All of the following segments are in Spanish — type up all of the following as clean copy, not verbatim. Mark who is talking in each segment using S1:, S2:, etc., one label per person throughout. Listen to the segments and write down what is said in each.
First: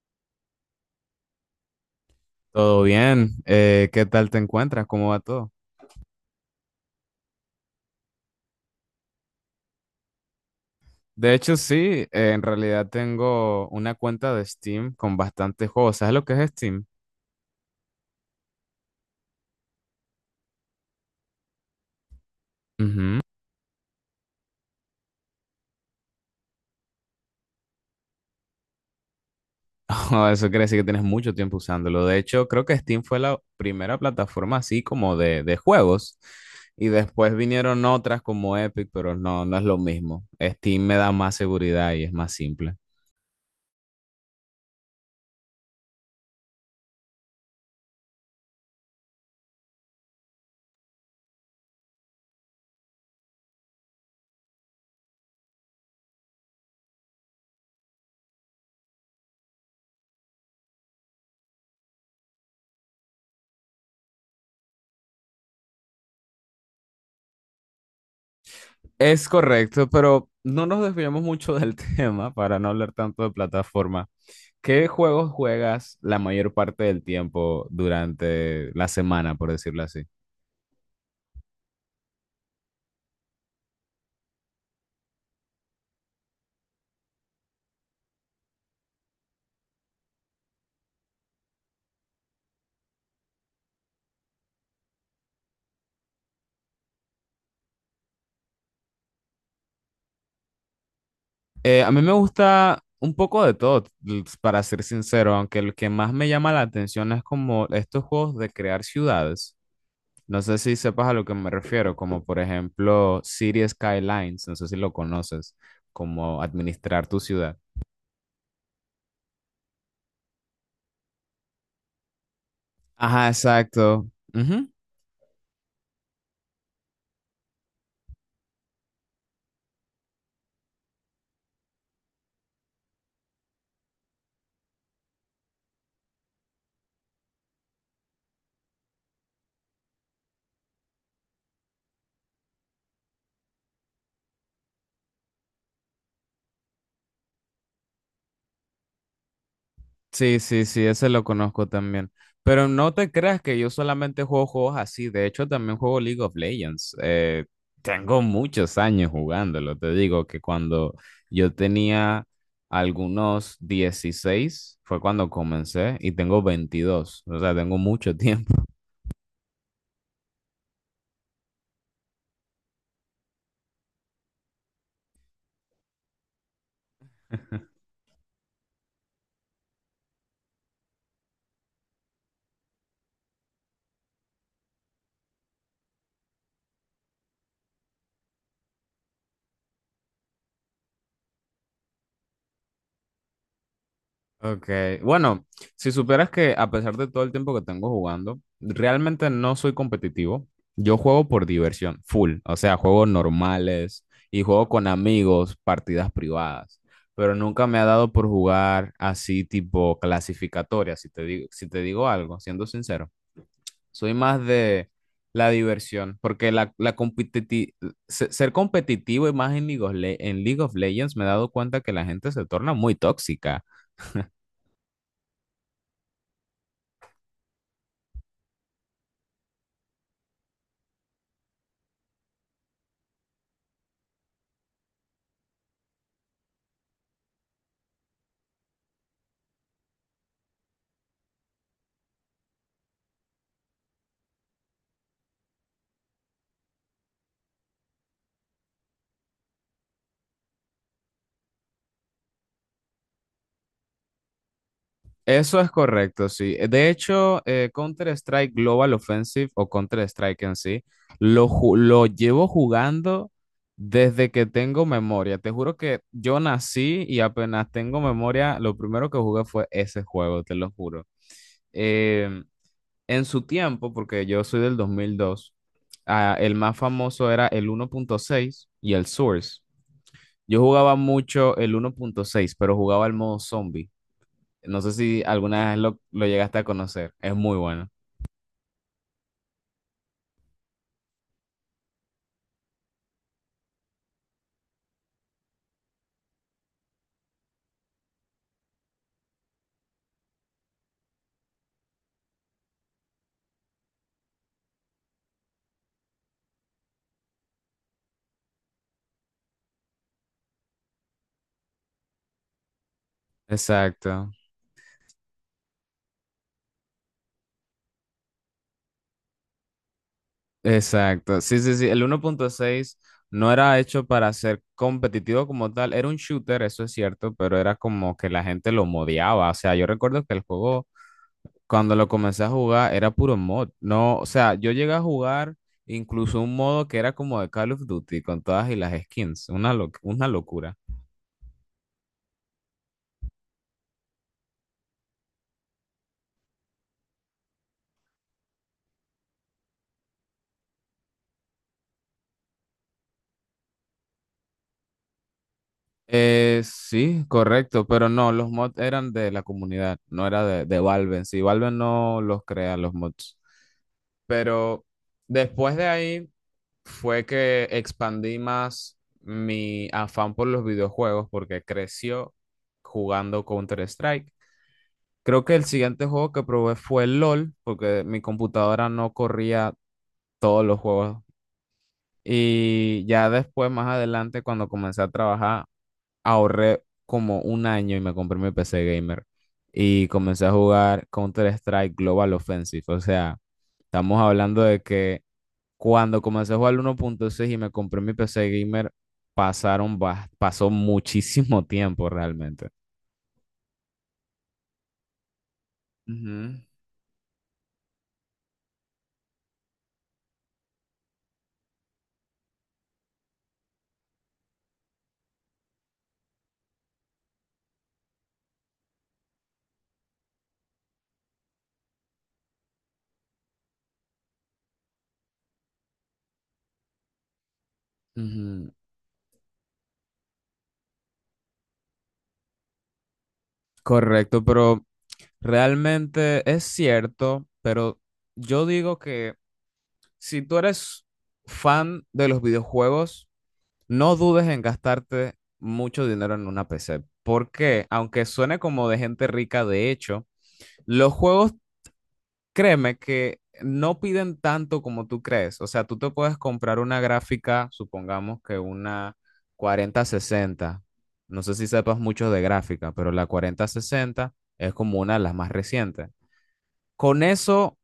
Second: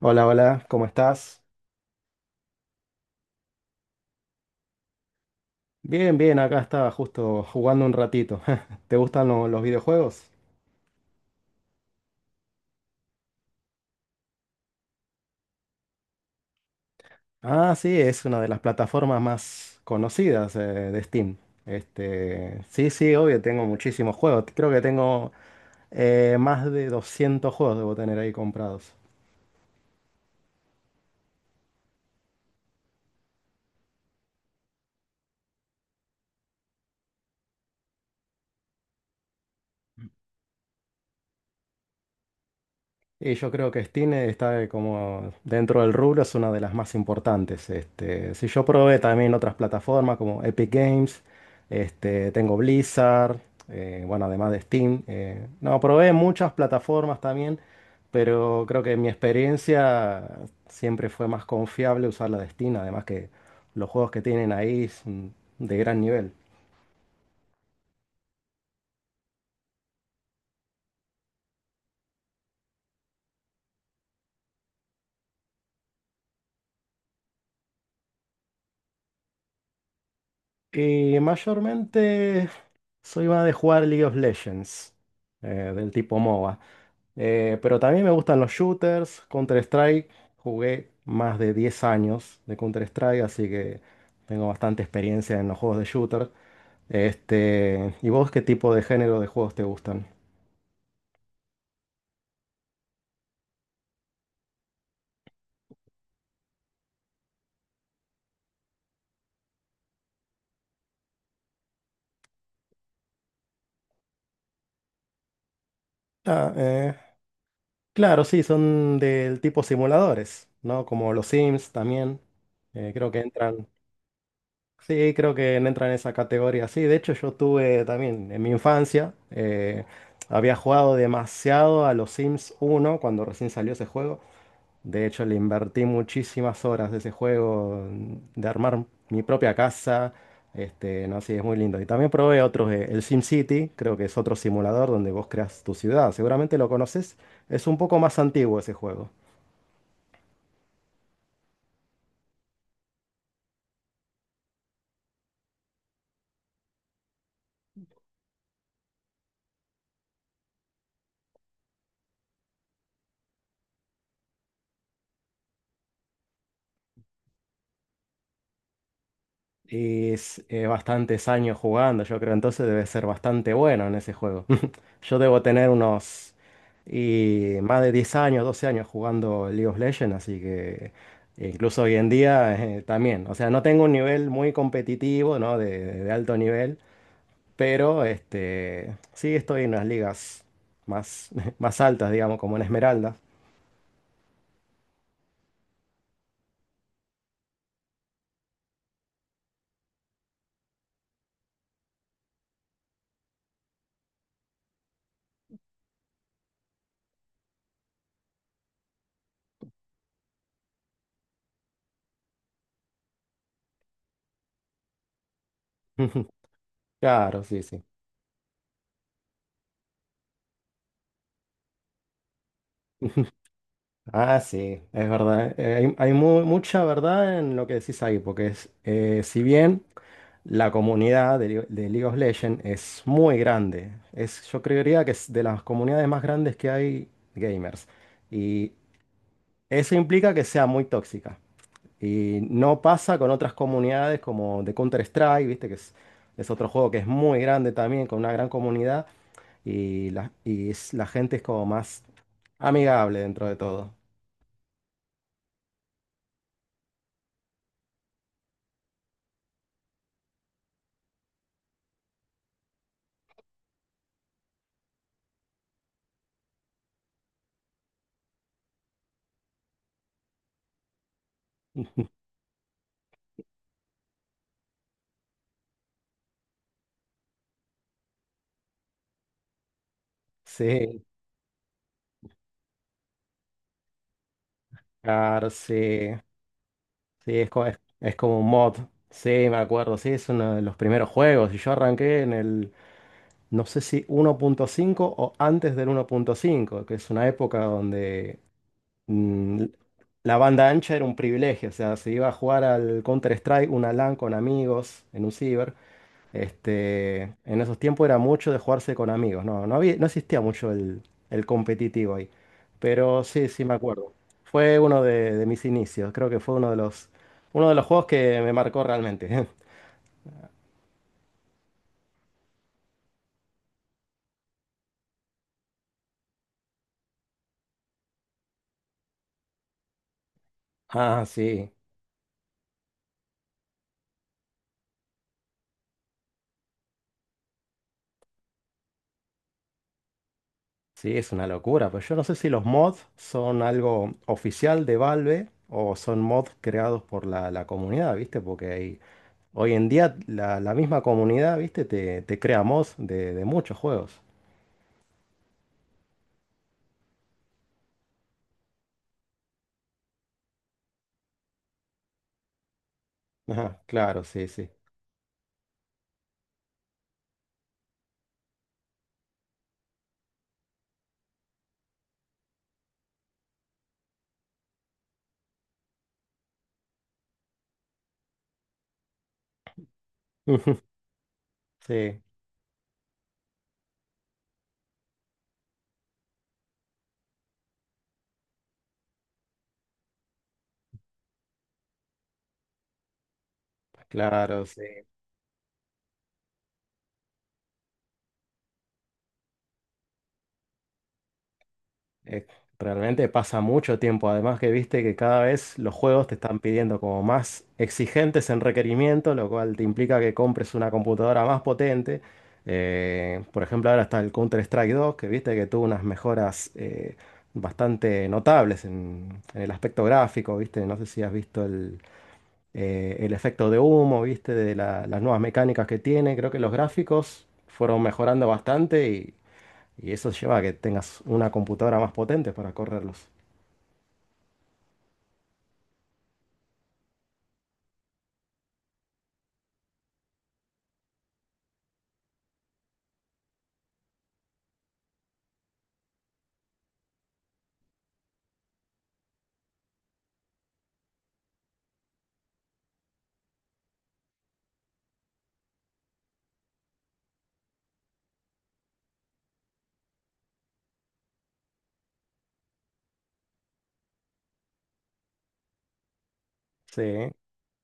S1: Hola, hola, ¿cómo estás?
S2: Todo bien, ¿qué tal te encuentras? ¿Cómo va todo?
S1: Bien, bien, acá estaba justo jugando un ratito. ¿Te gustan los videojuegos?
S2: De hecho, sí, en realidad tengo una cuenta de Steam con bastantes juegos. ¿Sabes lo que es Steam?
S1: Ah, sí, es una de las plataformas más conocidas de Steam. Este, sí, sí,
S2: Ujú.
S1: obvio, tengo muchísimos juegos. Creo que tengo más de 200 juegos debo tener ahí comprados.
S2: Eso quiere decir que tienes mucho tiempo usándolo. De hecho, creo que Steam fue la primera plataforma así como de juegos. Y después vinieron otras como Epic, pero no, no es lo mismo. Steam me da más seguridad y es más simple.
S1: Y yo creo que Steam está como dentro del rubro, es una de las más importantes. Este, si yo probé también otras plataformas como Epic Games, este, tengo Blizzard, bueno, además de Steam. No, probé muchas plataformas también, pero creo que mi experiencia siempre fue más confiable usar la de Steam, además que los juegos que tienen ahí son de gran nivel.
S2: Es correcto, pero no nos desviamos mucho del tema para no hablar tanto de plataforma. ¿Qué juegos juegas la mayor parte del tiempo durante la semana, por decirlo así?
S1: Y mayormente soy más de jugar League of Legends, del tipo MOBA. Pero también me gustan los shooters, Counter-Strike. Jugué más de 10 años de Counter-Strike, así que tengo bastante experiencia en los juegos de shooter. Este, ¿y vos qué tipo de género de juegos te gustan?
S2: A mí me gusta un poco de todo, para ser sincero, aunque el que más me llama la atención es como estos juegos de crear ciudades. No sé si sepas a lo que me refiero, como por ejemplo City Skylines, no sé si lo conoces, como
S1: Ah,
S2: administrar tu ciudad.
S1: claro, sí, son del tipo simuladores, ¿no? Como los Sims también. Creo que
S2: Ajá,
S1: entran.
S2: exacto. Ujú.
S1: Sí, creo que entra en esa categoría. Sí, de hecho yo tuve también en mi infancia, había jugado demasiado a los Sims 1 cuando recién salió ese juego. De hecho le invertí muchísimas horas de ese juego, de armar mi propia casa. Este, no, sí, es muy lindo. Y también probé otros, el SimCity, creo que es otro simulador donde vos creas tu ciudad. Seguramente lo conoces. Es un poco más antiguo ese juego.
S2: Sí, sí, sí, ese lo conozco también. Pero no te creas que yo solamente juego juegos así. De hecho, también juego League of Legends. Tengo muchos años jugándolo. Te digo que cuando yo tenía algunos 16 fue cuando comencé y tengo 22. O sea, tengo mucho tiempo.
S1: Y es, bastantes años jugando, yo creo, entonces debe ser bastante bueno en ese juego. Yo debo tener unos y más de 10 años, 12 años jugando League of Legends, así que incluso hoy en día también. O sea, no tengo un nivel muy competitivo, ¿no? De alto nivel, pero este, sí estoy en las ligas más, más altas, digamos, como en Esmeralda.
S2: Ok, bueno, si supieras que a pesar de todo el tiempo que tengo jugando, realmente no soy competitivo. Yo juego por diversión, full, o sea, juego normales y juego con amigos, partidas privadas, pero nunca me ha dado por jugar así tipo clasificatoria, si te digo algo, siendo sincero. Soy más de la diversión, porque
S1: Claro, sí, sí.
S2: ser competitivo y más en League of Legends me he dado cuenta que la gente se torna muy tóxica.
S1: Ah, sí, es verdad. hay mucha verdad en lo que decís ahí, porque es, si bien la comunidad de League of Legends es muy grande, es, yo creería que es de las comunidades más grandes que hay gamers, y eso implica que sea muy tóxica. Y no pasa con otras comunidades como de Counter-Strike, viste que es otro juego que es muy grande también, con una gran comunidad, y la gente es como más amigable dentro de todo.
S2: Eso es correcto, sí. De hecho, Counter-Strike Global Offensive o Counter-Strike en sí, lo llevo jugando desde que tengo memoria. Te juro que yo nací y apenas tengo memoria, lo primero que jugué fue ese juego, te lo juro. Em, en su tiempo, porque yo soy del 2002, el más famoso era el 1.6 y el Source. Yo jugaba
S1: Sí.
S2: mucho el 1.6, pero jugaba el modo zombie. No sé si
S1: Claro,
S2: alguna
S1: sí,
S2: vez lo llegaste a conocer. Es
S1: sí, es,
S2: muy
S1: co- es,
S2: bueno.
S1: es como un mod. Sí, me acuerdo, sí, es uno de los primeros juegos. Y yo arranqué en el, no sé si 1.5 o antes del 1.5, que es una época donde mm, la banda ancha era un privilegio. O sea, se iba a jugar al Counter-Strike, una LAN con amigos en un ciber. Este, en esos tiempos era mucho de jugarse con amigos, no, no había, no existía mucho el competitivo ahí. Pero sí, sí me acuerdo.
S2: Exacto,
S1: Fue uno de mis inicios, creo que fue uno de los juegos que me marcó realmente.
S2: exacto. Sí, sí, sí. El 1.6 no era hecho para ser competitivo como tal. Era un shooter, eso es cierto, pero era como que la gente lo modiaba. O sea, yo recuerdo que el juego,
S1: Ah, sí,
S2: cuando lo comencé a jugar, era puro mod. No, o sea, yo llegué a jugar incluso un modo que era como de Call of Duty con todas y las skins. Una, una locura.
S1: sí, es una locura. Pues yo no sé si los mods son algo oficial de Valve o son mods creados por la comunidad, ¿viste? Porque hoy en día la misma comunidad, ¿viste? Te crea mods de muchos juegos.
S2: Sí, correcto, pero no, los mods eran de la comunidad, no era de Valve. En sí, Valve no los crea los mods.
S1: Ajá, claro, sí, sí.
S2: Pero después de ahí fue que expandí más mi afán por los videojuegos porque creció jugando Counter-Strike. Creo que el siguiente juego que probé fue LOL, porque mi computadora no corría todos los juegos.
S1: Sí,
S2: Y ya después, más adelante, cuando comencé a trabajar, ahorré como un año y me compré mi PC gamer y comencé a jugar Counter-Strike Global Offensive. O sea, estamos hablando
S1: claro,
S2: de
S1: sí.
S2: que cuando comencé a jugar el 1.6 y me compré mi PC gamer, pasaron, pasó muchísimo tiempo
S1: Eh,
S2: realmente.
S1: Realmente pasa mucho tiempo. Además que viste que cada vez los juegos te
S2: Ujú,
S1: están pidiendo como más exigentes en requerimiento, lo cual te implica que compres una computadora más potente. Por ejemplo, ahora está el Counter-Strike 2 que viste que tuvo unas mejoras bastante notables en el aspecto gráfico, viste. No sé si has visto el efecto de humo, viste, de las nuevas mecánicas que tiene. Creo que los gráficos fueron mejorando
S2: ujú.
S1: bastante. Y eso lleva a que tengas una computadora más potente para correrlos.
S2: Correcto, pero realmente es cierto, pero yo digo que si tú eres fan de los videojuegos, no dudes en gastarte mucho dinero en una PC, porque aunque suene como de gente rica, de hecho, los juegos, créeme que no piden tanto como tú crees. O sea, tú te puedes comprar una gráfica, supongamos que una 4060. No sé si sepas mucho de gráfica, pero la 4060 es como una de las más recientes.
S1: Sí,
S2: Con eso,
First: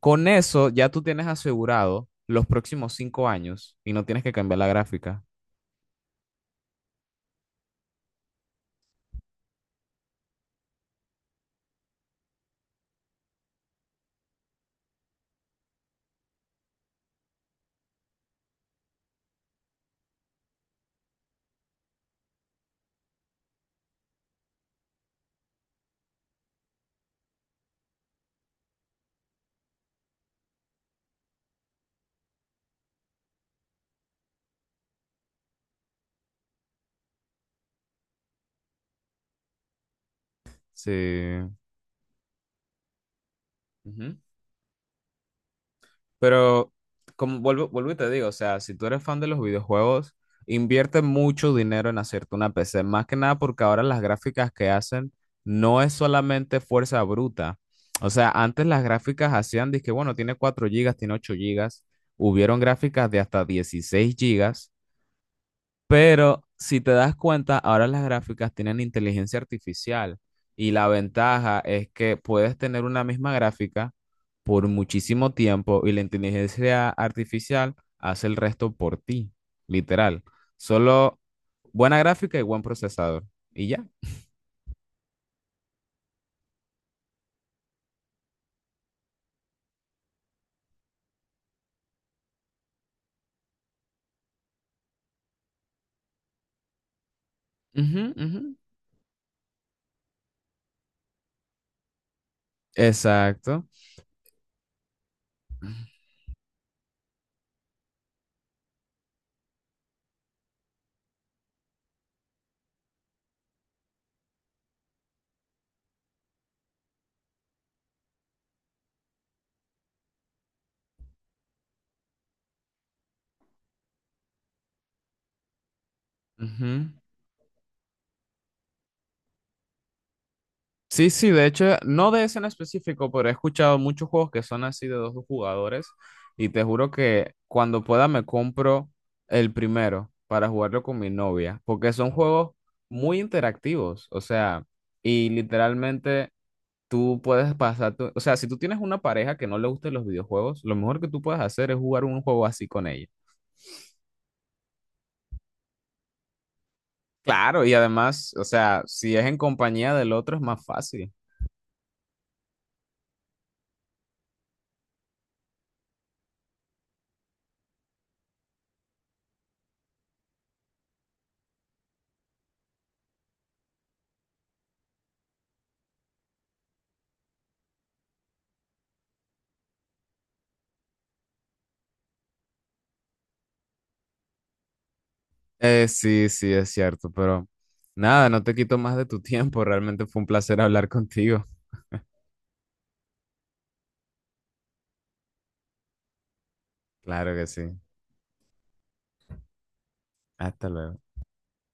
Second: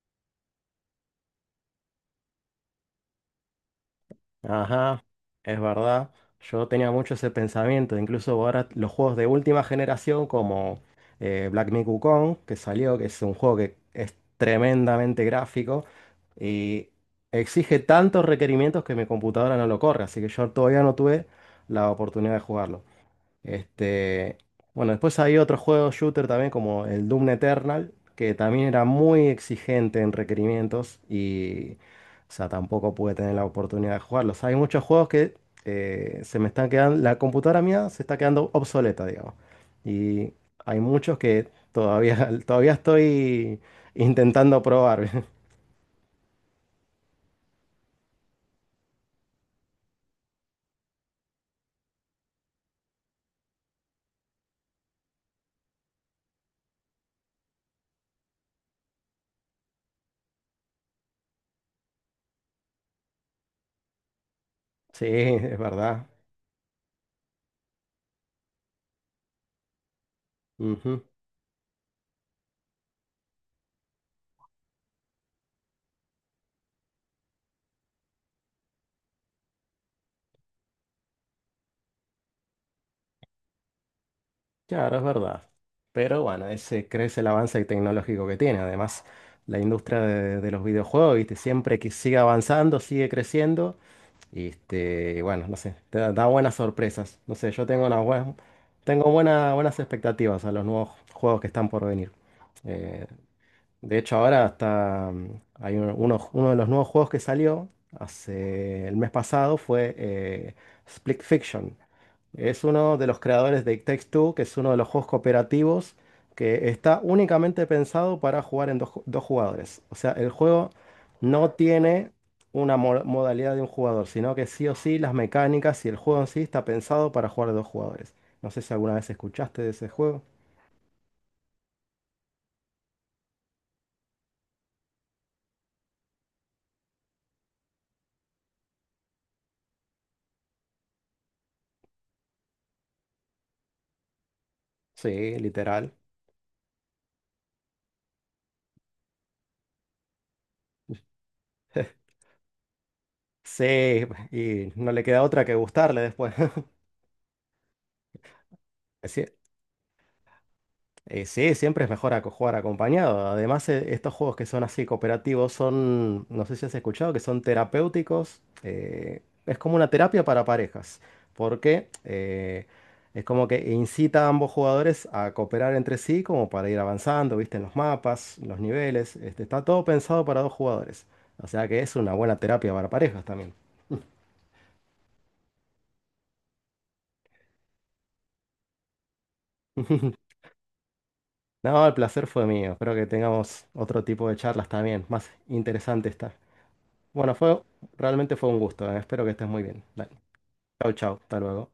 S2: con eso ya tú tienes asegurado los próximos 5 años y no tienes que cambiar la
S1: ajá,
S2: gráfica.
S1: es verdad. Yo tenía mucho ese pensamiento. Incluso ahora los juegos de última generación como Black Myth Wukong, que salió, que es un juego que es tremendamente gráfico y exige tantos requerimientos que mi computadora no lo corre. Así que yo todavía no tuve la oportunidad de jugarlo. Este, bueno, después hay otros juegos shooter también como el Doom Eternal, que también era muy exigente en requerimientos y, o sea, tampoco pude tener la oportunidad de jugarlos. Hay muchos juegos que se me están quedando, la computadora mía se está quedando obsoleta, digamos. Y hay muchos que
S2: Sí.
S1: todavía, todavía estoy
S2: Ujú.
S1: intentando probar.
S2: Pero, como vuelvo y te digo, o sea, si tú eres fan de los videojuegos, invierte mucho dinero en hacerte una PC, más que nada porque ahora las gráficas que hacen no es solamente fuerza bruta. O sea, antes las gráficas hacían, dizque, bueno, tiene 4 gigas, tiene 8 gigas, hubieron gráficas de hasta 16 gigas,
S1: Sí, es verdad.
S2: pero si te das cuenta, ahora las gráficas tienen inteligencia artificial y la ventaja es que puedes tener una misma gráfica por muchísimo tiempo y la inteligencia artificial hace el resto por ti, literal. Solo buena gráfica y buen procesador. Y ya.
S1: Claro, es verdad. Pero bueno, ese crece el avance tecnológico que tiene. Además, la industria de los videojuegos, ¿viste? Siempre que sigue avanzando, sigue creciendo. Y este, y bueno, no sé, te da buenas sorpresas. No sé, yo tengo una
S2: Ujú,
S1: buen-
S2: ujú.
S1: tengo buena- buenas expectativas a los nuevos juegos que están por venir. Eh,
S2: Exacto.
S1: de hecho, ahora hasta hay uno de los nuevos juegos que salió hace el mes pasado fue Split Fiction. Es uno de los creadores de It Takes Two, que es uno de los juegos cooperativos que está únicamente pensado para jugar en dos jugadores. O sea, el juego no tiene una modalidad de un jugador, sino que sí o sí las mecánicas y el juego en sí está
S2: Ujú.
S1: pensado para jugar de dos jugadores. No sé si alguna vez escuchaste de ese juego.
S2: Sí, sí, de hecho, no de ese en específico, pero he escuchado muchos juegos que son así de dos jugadores y te juro que cuando pueda me compro el primero para jugarlo con mi novia, porque son juegos muy interactivos, o sea, y
S1: Sí, literal.
S2: literalmente tú puedes pasar, o sea, si tú tienes una pareja que no le gusten los videojuegos, lo mejor que tú puedes hacer es jugar un juego así con ella.
S1: Sí, y no le queda otra que gustarle después.
S2: Claro, y además, o sea, si
S1: Sí,
S2: es en compañía del otro es más fácil.
S1: sí, siempre es mejor jugar acompañado. Además, estos juegos que son así cooperativos son, no sé si has escuchado, que son terapéuticos. Es como una terapia para parejas, porque es como que incita a ambos jugadores a cooperar entre sí como para ir avanzando, viste, en los mapas, los niveles. Este, está todo pensado para dos jugadores. O sea que es una buena terapia para parejas también.
S2: Sí, sí, es cierto, pero nada, no te quito más de tu tiempo. Realmente fue un placer hablar contigo.
S1: No, el placer fue mío. Espero que tengamos otro tipo de charlas también, más interesante esta. Bueno,
S2: Claro que sí.
S1: realmente fue un gusto. Espero que estés muy bien. Dale.
S2: Hasta
S1: Chau,
S2: luego.
S1: chau. Hasta luego.